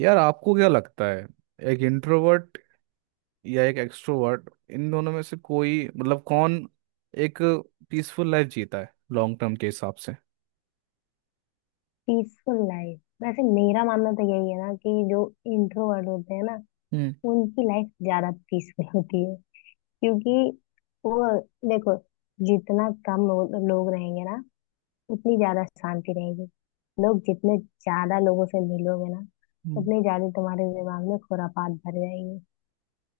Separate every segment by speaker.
Speaker 1: यार, आपको क्या लगता है, एक इंट्रोवर्ट या एक एक्सट्रोवर्ट, इन दोनों में से कोई मतलब कौन एक पीसफुल लाइफ जीता है लॉन्ग टर्म के हिसाब से?
Speaker 2: Peaceful life. वैसे मेरा मानना तो यही है ना कि जो इंट्रोवर्ट होते हैं ना,
Speaker 1: हम्म।
Speaker 2: उनकी लाइफ ज्यादा पीसफुल होती है। क्योंकि वो, देखो, जितना कम लोग रहेंगे ना, उतनी ज्यादा शांति रहेगी। लोग जितने ज्यादा लोगों से मिलोगे ना,
Speaker 1: हम्म।
Speaker 2: उतने ज्यादा तुम्हारे दिमाग में खुरापात भर जाएगी।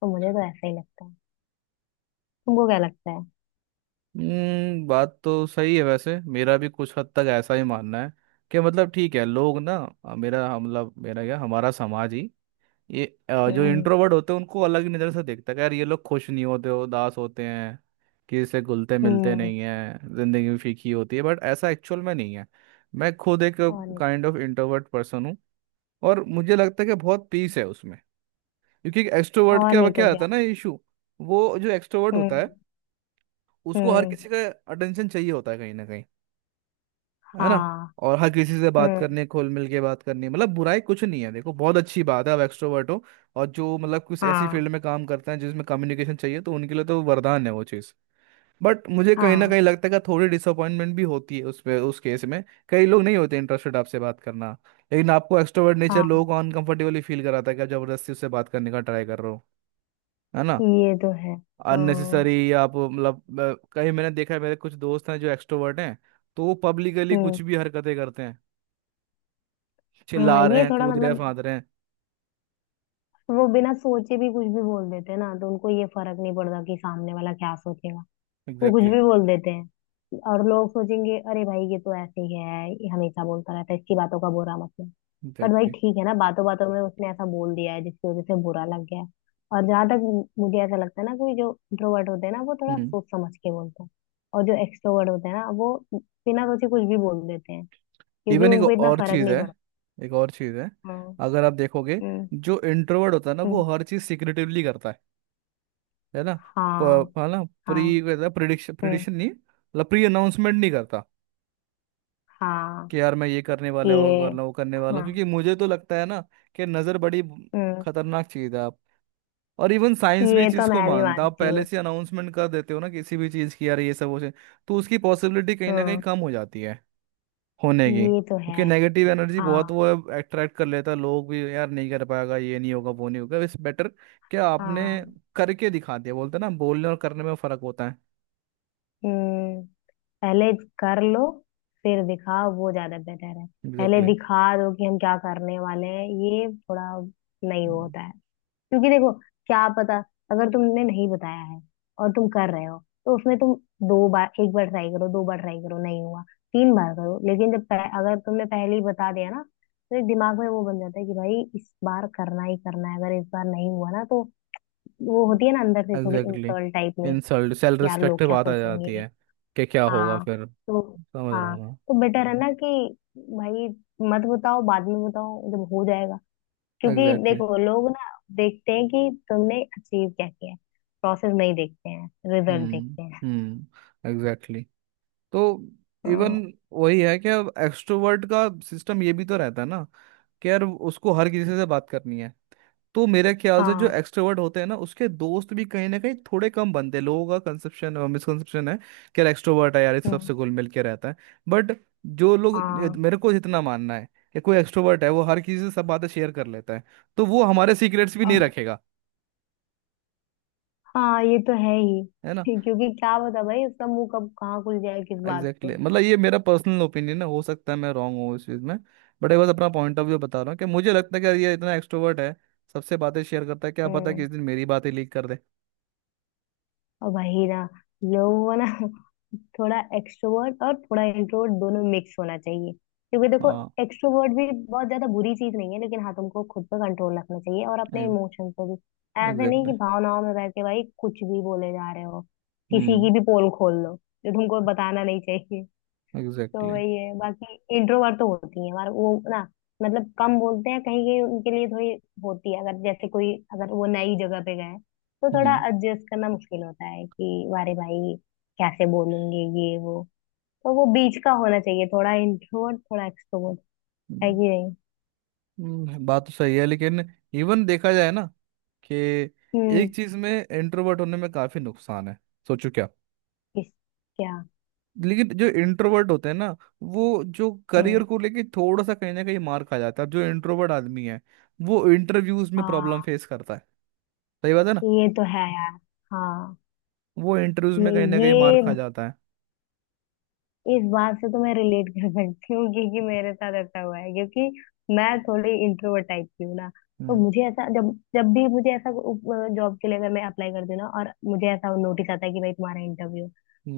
Speaker 2: तो मुझे तो ऐसा ही लगता है। तुमको क्या लगता है?
Speaker 1: हम्म। बात तो सही है, वैसे मेरा भी कुछ हद तक ऐसा ही मानना है कि मतलब ठीक है। लोग ना, मेरा मतलब मेरा क्या हमारा समाज ही ये जो
Speaker 2: हम्म।
Speaker 1: इंट्रोवर्ट होते हैं उनको अलग ही नज़र से देखता है कि यार, ये लोग खुश नहीं होते, हो उदास होते हैं, किसी से घुलते मिलते
Speaker 2: हम्म।
Speaker 1: नहीं है, ज़िंदगी में फीकी होती है, बट ऐसा एक्चुअल में नहीं है। मैं खुद एक
Speaker 2: और नहीं।
Speaker 1: काइंड ऑफ इंट्रोवर्ट पर्सन हूँ, और मुझे लगता है कि बहुत पीस है उसमें, क्योंकि एक्सट्रोवर्ट
Speaker 2: और
Speaker 1: क्या
Speaker 2: नहीं तो
Speaker 1: क्या आता
Speaker 2: क्या।
Speaker 1: है ना इशू। वो जो एक्सट्रोवर्ट होता है
Speaker 2: हम्म।
Speaker 1: उसको हर
Speaker 2: हम्म।
Speaker 1: किसी का अटेंशन चाहिए होता है कहीं ना कहीं, है ना?
Speaker 2: हाँ।
Speaker 1: और हर किसी से बात
Speaker 2: हम्म।
Speaker 1: करने खोल मिल के बात करनी मतलब बुराई कुछ नहीं है, देखो बहुत अच्छी बात है आप एक्सट्रोवर्ट हो। और जो मतलब कुछ ऐसी
Speaker 2: हाँ।
Speaker 1: फील्ड में काम करते हैं जिसमें कम्युनिकेशन चाहिए तो उनके लिए तो वरदान है वो चीज़। बट मुझे कहीं ना
Speaker 2: हाँ।
Speaker 1: कहीं लगता है कि थोड़ी डिसअपॉइंटमेंट भी होती है उस पे, उस केस में कई लोग नहीं होते इंटरेस्टेड आपसे बात करना। लेकिन आपको एक्सट्रोवर्ट नेचर लोगों
Speaker 2: हाँ,
Speaker 1: को अनकंफर्टेबली फील कराता है कि आप जबरदस्ती उससे बात करने का ट्राई कर रहे हो, है ना?
Speaker 2: ये तो है। हाँ।
Speaker 1: अननेसेसरी आप मतलब कहीं मैंने देखा है, मेरे कुछ दोस्त हैं जो एक्सट्रोवर्ट हैं तो वो पब्लिकली
Speaker 2: हम्म।
Speaker 1: कुछ भी हरकतें करते हैं,
Speaker 2: हाँ,
Speaker 1: चिल्ला रहे
Speaker 2: ये
Speaker 1: हैं,
Speaker 2: थोड़ा
Speaker 1: कूद रहे हैं,
Speaker 2: मतलब,
Speaker 1: फांद रहे हैं।
Speaker 2: वो बिना सोचे भी कुछ भी बोल देते हैं ना, तो उनको ये फर्क नहीं पड़ता कि सामने वाला क्या सोचेगा। वो कुछ
Speaker 1: एग्जैक्टली।
Speaker 2: भी बोल देते हैं। और लोग सोचेंगे, अरे भाई ये तो ऐसे ही है, ये हमेशा बोलता रहता है, इसकी बातों का बुरा मतलब। पर भाई,
Speaker 1: एग्जैक्टली।
Speaker 2: ठीक है ना, बातों बातों में उसने ऐसा बोल दिया है जिसकी वजह से बुरा लग गया है। और जहां तक, मुझे ऐसा लगता है ना कि जो इंट्रोवर्ट होते हैं ना, वो थोड़ा
Speaker 1: हम्म।
Speaker 2: सोच समझ के बोलते हैं। और जो एक्सट्रोवर्ट होते हैं ना, वो बिना सोचे कुछ भी बोल देते हैं, क्योंकि
Speaker 1: इवन एक
Speaker 2: उनको इतना
Speaker 1: और
Speaker 2: फर्क
Speaker 1: चीज़
Speaker 2: नहीं
Speaker 1: है,
Speaker 2: पड़ता।
Speaker 1: एक और चीज़ है,
Speaker 2: हाँ।
Speaker 1: अगर आप देखोगे, जो इंट्रोवर्ट होता है ना वो हर चीज़ सिक्रेटिवली करता है ना?
Speaker 2: 嗯嗯，好好，嗯好，ये।
Speaker 1: है ना प्री प्रिडिक्शन प्रिडिक्शन नहीं, मतलब प्री अनाउंसमेंट नहीं करता
Speaker 2: हाँ हाँ।
Speaker 1: कि यार मैं ये करने वाला
Speaker 2: हम्म। हाँ,
Speaker 1: हूँ
Speaker 2: ये।
Speaker 1: वरना वो करने वाला हूँ,
Speaker 2: हाँ।
Speaker 1: क्योंकि मुझे तो लगता है ना कि नज़र बड़ी
Speaker 2: हम्म।
Speaker 1: खतरनाक चीज़ है आप। और इवन साइंस भी
Speaker 2: ये
Speaker 1: इस
Speaker 2: तो
Speaker 1: चीज़ को
Speaker 2: मैं भी
Speaker 1: मानता है, आप
Speaker 2: मानती
Speaker 1: पहले
Speaker 2: हूँ।
Speaker 1: से अनाउंसमेंट कर देते हो ना किसी भी चीज़ की, यार ये सब हो जाए तो उसकी पॉसिबिलिटी कहीं ना कहीं
Speaker 2: हम्म।
Speaker 1: कम हो जाती है होने की,
Speaker 2: ये तो है।
Speaker 1: क्योंकि नेगेटिव एनर्जी बहुत
Speaker 2: हाँ।
Speaker 1: वो अट्रैक्ट कर लेता है। लोग भी, यार नहीं कर पाएगा, ये नहीं होगा, वो नहीं होगा, इस बेटर क्या आपने
Speaker 2: हाँ।
Speaker 1: करके दिखा दिया, बोलते हैं ना बोलने और करने में फर्क होता है।
Speaker 2: हम्म। पहले कर लो फिर दिखाओ, वो ज्यादा बेहतर है। पहले
Speaker 1: एग्जैक्टली।
Speaker 2: दिखा दो कि हम क्या करने वाले हैं, ये थोड़ा नहीं होता है। क्योंकि देखो, क्या पता, अगर तुमने नहीं बताया है और तुम कर रहे हो, तो उसमें तुम दो बार, एक बार ट्राई करो, दो बार ट्राई करो, नहीं हुआ, तीन बार करो। लेकिन जब अगर तुमने पहले ही बता दिया ना, तो एक दिमाग में वो बन जाता है कि भाई इस बार करना ही करना है, अगर इस बार नहीं हुआ ना, तो वो होती है ना अंदर से थोड़ी
Speaker 1: एग्जैक्टली।
Speaker 2: इंसल्ट टाइप में।
Speaker 1: इंसल्ट, सेल्फ
Speaker 2: यार लोग
Speaker 1: रिस्पेक्ट
Speaker 2: क्या
Speaker 1: बात आ जाती
Speaker 2: सोचेंगे।
Speaker 1: है कि क्या होगा
Speaker 2: हाँ
Speaker 1: फिर।
Speaker 2: तो
Speaker 1: समझ रहा
Speaker 2: हाँ
Speaker 1: हूँ।
Speaker 2: तो बेटर है ना कि, भाई, मत बताओ, बाद में बताओ जब हो जाएगा।
Speaker 1: मैं
Speaker 2: क्योंकि
Speaker 1: एग्जैक्टली।
Speaker 2: देखो लोग ना देखते हैं कि तुमने अचीव क्या किया है। प्रोसेस नहीं देखते हैं, रिजल्ट
Speaker 1: हम्म।
Speaker 2: देखते हैं।
Speaker 1: हम्म। एग्जैक्टली। तो
Speaker 2: हाँ।
Speaker 1: इवन वही है कि अब एक्सट्रोवर्ट का सिस्टम ये भी तो रहता है ना कि यार उसको हर किसी से बात करनी है, तो मेरे ख्याल से जो
Speaker 2: हाँ।
Speaker 1: एक्सट्रोवर्ट होते हैं ना उसके दोस्त भी कहीं ना कहीं थोड़े कम बनते हैं। लोगों का कंसेप्शन मिसकंसेप्शन है कि यार एक्सट्रोवर्ट है यार इस
Speaker 2: हम्म,
Speaker 1: सबसे घुल मिल के रहता है, बट जो लोग
Speaker 2: हाँ।
Speaker 1: मेरे को जितना मानना है कि कोई एक्सट्रोवर्ट है वो हर किसी से सब बातें शेयर कर लेता है तो वो हमारे सीक्रेट्स भी नहीं
Speaker 2: हाँ।
Speaker 1: रखेगा,
Speaker 2: हाँ, ये तो है ही।
Speaker 1: है ना?
Speaker 2: क्योंकि क्या पता भाई, उसका मुंह कब कहाँ खुल जाए, किस बात
Speaker 1: एग्जैक्टली,
Speaker 2: पे।
Speaker 1: exactly। मतलब ये मेरा पर्सनल ओपिनियन है, हो सकता है मैं रॉन्ग हूँ इस चीज़ में, बट एक बार अपना पॉइंट ऑफ व्यू बता रहा हूँ कि मुझे लगता है कि यार ये इतना एक्सट्रोवर्ट है, सबसे बातें शेयर करता है, क्या पता किसी
Speaker 2: हम्म।
Speaker 1: दिन मेरी बातें लीक कर दे।
Speaker 2: और वही ना, लोगों को ना थोड़ा एक्सट्रोवर्ट और थोड़ा इंट्रोवर्ट दोनों मिक्स होना चाहिए। क्योंकि देखो,
Speaker 1: हाँ।
Speaker 2: एक्सट्रोवर्ट भी बहुत ज्यादा बुरी चीज नहीं है, लेकिन हाँ तुमको खुद पर कंट्रोल रखना चाहिए, और अपने इमोशंस पे भी। ऐसे नहीं
Speaker 1: एग्जैक्टली।
Speaker 2: कि भावनाओं में बह के भाई कुछ भी बोले जा रहे हो, किसी
Speaker 1: हम्म।
Speaker 2: की भी पोल खोल लो जो तुमको बताना नहीं चाहिए। तो
Speaker 1: एग्जैक्टली।
Speaker 2: वही है। बाकी इंट्रोवर्ट तो होती है हमारा वो ना, मतलब कम बोलते हैं, कहीं कहीं उनके लिए थोड़ी होती है, अगर जैसे कोई, अगर वो नई जगह पे गए, तो थोड़ा
Speaker 1: हम्म।
Speaker 2: एडजस्ट करना मुश्किल होता है कि वारे भाई कैसे बोलेंगे, ये वो। तो वो बीच का होना चाहिए, थोड़ा इंट्रोवर्ट थोड़ा एक्सट्रोवर्ट। है
Speaker 1: हम्म।
Speaker 2: कि नहीं?
Speaker 1: हम्म। बात तो सही है, लेकिन इवन देखा जाए ना कि
Speaker 2: हम्म।
Speaker 1: एक चीज में इंट्रोवर्ट होने में काफी नुकसान है। सोचो क्या।
Speaker 2: किस? क्या?
Speaker 1: लेकिन जो इंट्रोवर्ट होते हैं ना वो जो करियर
Speaker 2: हम्म।
Speaker 1: को लेके थोड़ा सा कहीं ना कहीं मार खा जाता है, अब जो इंट्रोवर्ट आदमी है वो इंटरव्यूज में प्रॉब्लम
Speaker 2: हाँ,
Speaker 1: फेस करता है, सही बात है ना?
Speaker 2: ये तो है यार। हाँ।
Speaker 1: वो इंटरव्यूज में
Speaker 2: नहीं,
Speaker 1: कहीं ना कहीं मार
Speaker 2: ये,
Speaker 1: खा जाता है।
Speaker 2: इस बात से तो मैं रिलेट कर सकती हूँ, क्योंकि मेरे साथ ऐसा हुआ है। क्योंकि मैं थोड़ी इंट्रोवर्ट टाइप की हूँ ना, तो
Speaker 1: हम्म।
Speaker 2: मुझे ऐसा, जब जब भी मुझे ऐसा जॉब के लिए अगर मैं अप्लाई करती हूँ ना, और मुझे ऐसा नोटिस आता है कि भाई तुम्हारा इंटरव्यू,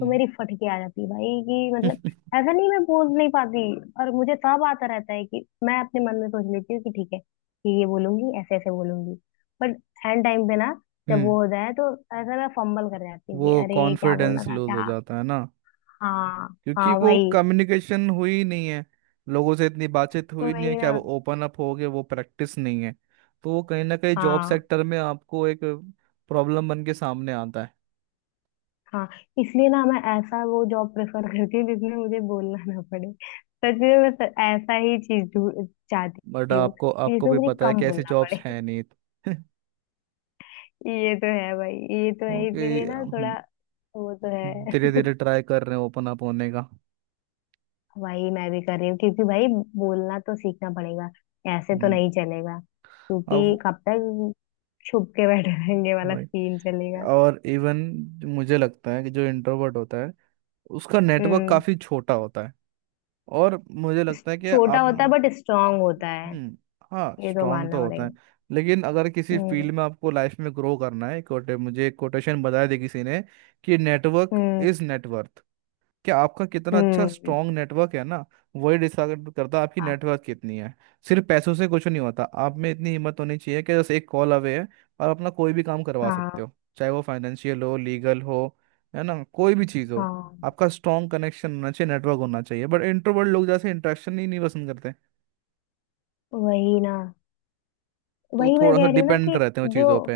Speaker 2: तो मेरी फटके आ जाती है भाई, कि मतलब ऐसा नहीं, मैं बोल नहीं पाती। और मुझे सब आता रहता है, कि मैं अपने मन में सोच लेती हूँ कि ठीक है कि ये बोलूंगी ऐसे ऐसे बोलूंगी, बट एंड टाइम पे ना, जब वो
Speaker 1: हम्म।
Speaker 2: हो जाए तो ऐसा मैं फंबल कर जाती हूँ
Speaker 1: वो
Speaker 2: कि अरे क्या बोलना
Speaker 1: कॉन्फिडेंस
Speaker 2: था
Speaker 1: लूज हो
Speaker 2: क्या।
Speaker 1: जाता है ना,
Speaker 2: हाँ।
Speaker 1: क्योंकि
Speaker 2: हाँ
Speaker 1: वो
Speaker 2: भाई।
Speaker 1: कम्युनिकेशन हुई ही नहीं है, लोगों से इतनी बातचीत हुई नहीं है,
Speaker 2: वही
Speaker 1: क्या
Speaker 2: ना।
Speaker 1: वो ओपन अप हो गए, वो प्रैक्टिस नहीं है, तो वो कहीं ना कहीं जॉब
Speaker 2: हाँ।
Speaker 1: सेक्टर में आपको एक प्रॉब्लम बन के सामने आता है।
Speaker 2: हाँ, इसलिए ना मैं ऐसा वो जॉब प्रेफर करती हूँ जिसमें मुझे बोलना ना पड़े। सच में मैं ऐसा ही चीज
Speaker 1: बट
Speaker 2: चाहती हूँ
Speaker 1: आपको
Speaker 2: कि
Speaker 1: आपको
Speaker 2: जिसमें
Speaker 1: भी
Speaker 2: मुझे
Speaker 1: पता है
Speaker 2: कम
Speaker 1: कि ऐसी
Speaker 2: बोलना
Speaker 1: जॉब्स
Speaker 2: पड़े।
Speaker 1: हैं नहीं।
Speaker 2: ये तो है भाई, ये तो है, इसीलिए
Speaker 1: क्योंकि
Speaker 2: ना
Speaker 1: हम
Speaker 2: थोड़ा। वो तो है।
Speaker 1: धीरे धीरे ट्राई कर रहे हैं ओपन अप होने का।
Speaker 2: वही मैं भी कर रही हूँ, क्योंकि भाई बोलना तो सीखना पड़ेगा, ऐसे तो
Speaker 1: हम्म।
Speaker 2: नहीं चलेगा, क्योंकि
Speaker 1: अब
Speaker 2: कब तक छुप के बैठे रहेंगे वाला
Speaker 1: वही।
Speaker 2: सीन चलेगा।
Speaker 1: और इवन मुझे लगता है कि जो इंट्रोवर्ट होता है उसका नेटवर्क
Speaker 2: हम्म।
Speaker 1: काफ़ी छोटा होता है, और मुझे लगता है कि
Speaker 2: छोटा
Speaker 1: आप
Speaker 2: होता है, बट स्ट्रांग होता है।
Speaker 1: हम्म हाँ
Speaker 2: ये तो
Speaker 1: स्ट्रांग
Speaker 2: मानना
Speaker 1: तो होता
Speaker 2: पड़ेगा।
Speaker 1: है, लेकिन अगर किसी
Speaker 2: हम्म।
Speaker 1: फील्ड में आपको लाइफ में ग्रो करना है, कोटे, मुझे एक कोटेशन बताया थी किसी ने कि नेटवर्क
Speaker 2: हम्म।
Speaker 1: Is net worth. क्या आपका कितना अच्छा
Speaker 2: हम्म।
Speaker 1: स्ट्रांग नेटवर्क है ना, वही डिसाइड करता है आपकी
Speaker 2: हाँ।
Speaker 1: नेटवर्क कितनी है। सिर्फ पैसों से कुछ नहीं होता, आप में इतनी हिम्मत होनी चाहिए कि बस एक कॉल अवे है और अपना कोई भी काम करवा
Speaker 2: हाँ।
Speaker 1: सकते हो, चाहे वो फाइनेंशियल हो लीगल हो, है ना, कोई भी चीज़ हो,
Speaker 2: हाँ।
Speaker 1: आपका स्ट्रांग कनेक्शन होना चाहिए, नेटवर्क होना चाहिए। बट इंट्रोवर्ट लोग जैसे इंट्रैक्शन ही नहीं पसंद करते,
Speaker 2: वही ना।
Speaker 1: तो
Speaker 2: वही मैं
Speaker 1: थोड़ा सा
Speaker 2: कह रही हूँ ना
Speaker 1: डिपेंड
Speaker 2: कि,
Speaker 1: रहते हैं
Speaker 2: जो,
Speaker 1: चीज़ों पे।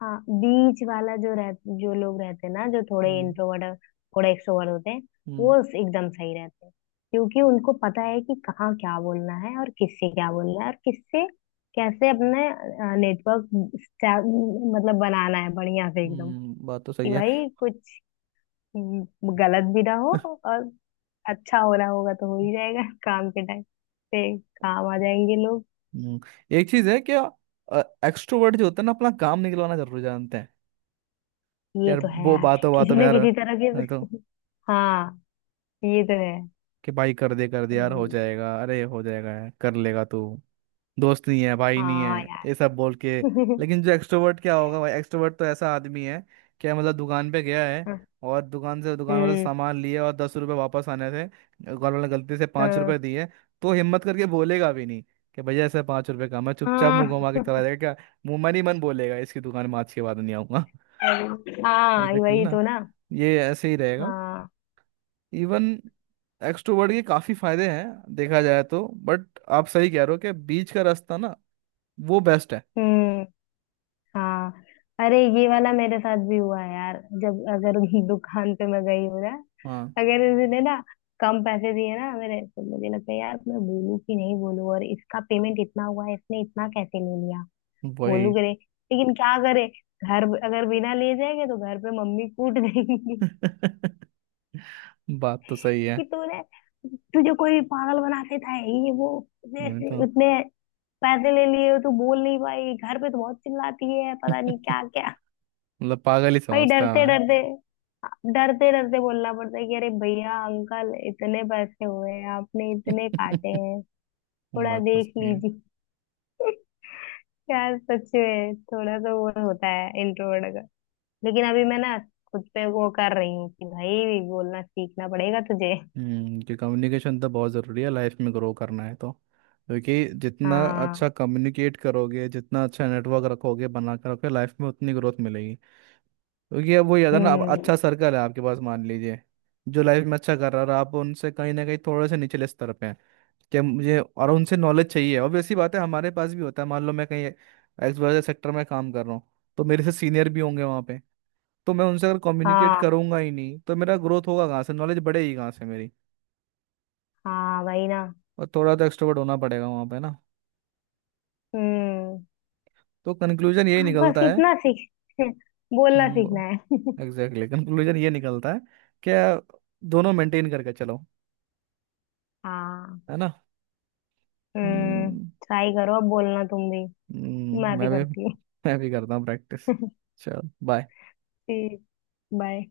Speaker 2: हाँ, बीच वाला जो रह, जो लोग रहते हैं ना जो थोड़े
Speaker 1: हम्म।
Speaker 2: इंट्रोवर्ट थोड़े एक्सट्रोवर्ट होते हैं,
Speaker 1: हम्म।
Speaker 2: वो एकदम सही रहते हैं। क्योंकि उनको पता है कि कहाँ क्या बोलना है, और किससे क्या बोलना है, और किससे कैसे अपने नेटवर्क मतलब बनाना है बढ़िया से एकदम।
Speaker 1: हम्म। बात तो
Speaker 2: कि
Speaker 1: सही है।
Speaker 2: भाई कुछ गलत भी ना हो, और अच्छा हो रहा होगा तो हो ही जाएगा। काम के टाइम पे काम आ जाएंगे लोग।
Speaker 1: हम्म। एक चीज़ है क्या, एक्सट्रोवर्ट जो होते हैं ना अपना काम निकलवाना जरूर जानते हैं, कि
Speaker 2: ये
Speaker 1: यार
Speaker 2: तो है
Speaker 1: वो
Speaker 2: यार।
Speaker 1: बातों
Speaker 2: किसी
Speaker 1: बातों में
Speaker 2: ना
Speaker 1: यार,
Speaker 2: किसी तरह के
Speaker 1: नहीं
Speaker 2: तो,
Speaker 1: तो
Speaker 2: हाँ, ये तो है।
Speaker 1: कि भाई कर दे यार हो
Speaker 2: वही।
Speaker 1: जाएगा, अरे हो जाएगा यार, कर लेगा तू, दोस्त नहीं है भाई नहीं
Speaker 2: हाँ
Speaker 1: है,
Speaker 2: यार।
Speaker 1: ये सब बोल के। लेकिन जो एक्सट्रोवर्ट क्या होगा भाई, एक्सट्रोवर्ट तो ऐसा आदमी है, क्या मतलब दुकान पे गया है और दुकान से दुकान वाले से
Speaker 2: हम्म।
Speaker 1: सामान लिए, और 10 रुपए वापस आने थे, दुकान वाले ने गलती से पाँच
Speaker 2: हाँ।
Speaker 1: रुपए दिए तो हिम्मत करके बोलेगा भी नहीं कि भैया ऐसे 5 रुपए का, मैं चुपचाप
Speaker 2: हाँ।
Speaker 1: मुंह घुमा के चला जाएगा क्या, मुंह मन ही मन बोलेगा इसकी दुकान में आज के बाद नहीं आऊंगा।
Speaker 2: अरे, हाँ
Speaker 1: एग्जैक्टली
Speaker 2: वही
Speaker 1: ना,
Speaker 2: तो ना।
Speaker 1: ये ऐसे ही रहेगा।
Speaker 2: हाँ।
Speaker 1: इवन एक्सट्रोवर्ट के काफी फायदे हैं देखा जाए तो, बट आप सही कह रहे हो कि बीच का रास्ता ना वो बेस्ट है।
Speaker 2: हम्म। हाँ। अरे, ये वाला मेरे साथ भी हुआ है यार, जब अगर दुकान पे मैं गई हूँ ना,
Speaker 1: हाँ।
Speaker 2: अगर उसने ना कम पैसे दिए ना मेरे, तो मुझे लगता है यार, मैं बोलूँ कि नहीं बोलूँ, और इसका पेमेंट इतना हुआ है, इसने इतना कैसे ले लिया। बोलू
Speaker 1: वही।
Speaker 2: करे। लेकिन क्या करे, घर अगर बिना ले जाएंगे तो घर पे मम्मी कूट देंगी,
Speaker 1: बात तो सही है।
Speaker 2: कि तूने, तुझे कोई पागल बनाते था ये वो,
Speaker 1: मैं
Speaker 2: जैसे
Speaker 1: तो
Speaker 2: इतने पैसे ले लिए हो, तू बोल नहीं पाई, घर पे तो बहुत चिल्लाती है पता नहीं क्या क्या।
Speaker 1: मतलब पागल ही
Speaker 2: भाई
Speaker 1: समझता
Speaker 2: डरते
Speaker 1: है।
Speaker 2: डरते डरते डरते बोलना पड़ता है कि अरे भैया अंकल, इतने पैसे हुए हैं, आपने इतने काटे हैं,
Speaker 1: मैं
Speaker 2: थोड़ा
Speaker 1: बात तो
Speaker 2: देख
Speaker 1: सही है।
Speaker 2: लीजिए। यार सच में थोड़ा तो वो होता है इंट्रोवर्ट का। लेकिन अभी मैं ना खुद पे वो कर रही हूँ कि भाई बोलना सीखना पड़ेगा तुझे।
Speaker 1: हम्म, कि कम्युनिकेशन तो बहुत ज़रूरी है, लाइफ में ग्रो करना है तो, क्योंकि जितना
Speaker 2: हाँ।
Speaker 1: अच्छा कम्युनिकेट करोगे, जितना अच्छा नेटवर्क रखोगे बना कर रखोगे, लाइफ में उतनी ग्रोथ मिलेगी। क्योंकि अब वही है ना, अब
Speaker 2: हम्म।
Speaker 1: अच्छा सर्कल है आपके पास मान लीजिए जो लाइफ में अच्छा कर रहा है, और आप उनसे कहीं ना कहीं थोड़े से निचले स्तर पे हैं, क्या मुझे और उनसे नॉलेज चाहिए, ऑब्वियस सी बात है। हमारे पास भी होता है, मान लो मैं कहीं XY सेक्टर में काम कर रहा हूँ तो मेरे से सीनियर भी होंगे वहाँ पे, तो मैं उनसे अगर कम्युनिकेट
Speaker 2: हाँ।
Speaker 1: करूंगा ही नहीं तो मेरा ग्रोथ होगा कहाँ से, नॉलेज बढ़ेगी कहाँ से मेरी,
Speaker 2: हाँ भाई ना।
Speaker 1: और थोड़ा तो एक्सट्रोवर्ट होना पड़ेगा वहाँ पे ना।
Speaker 2: हम्म।
Speaker 1: तो कंक्लूजन यही
Speaker 2: हाँ, बस
Speaker 1: निकलता है।
Speaker 2: इतना सीख, बोलना सीखना
Speaker 1: हम्म।
Speaker 2: है।
Speaker 1: एग्जैक्टली, कंक्लूजन ये निकलता है कि दोनों मेंटेन करके चलो,
Speaker 2: हाँ।
Speaker 1: है ना?
Speaker 2: हम्म।
Speaker 1: हम्म।
Speaker 2: ट्राई करो अब बोलना तुम भी। मैं भी
Speaker 1: मैं भी।
Speaker 2: करती हूँ।
Speaker 1: मैं भी करता हूँ प्रैक्टिस। चल बाय।
Speaker 2: ठीक। बाय।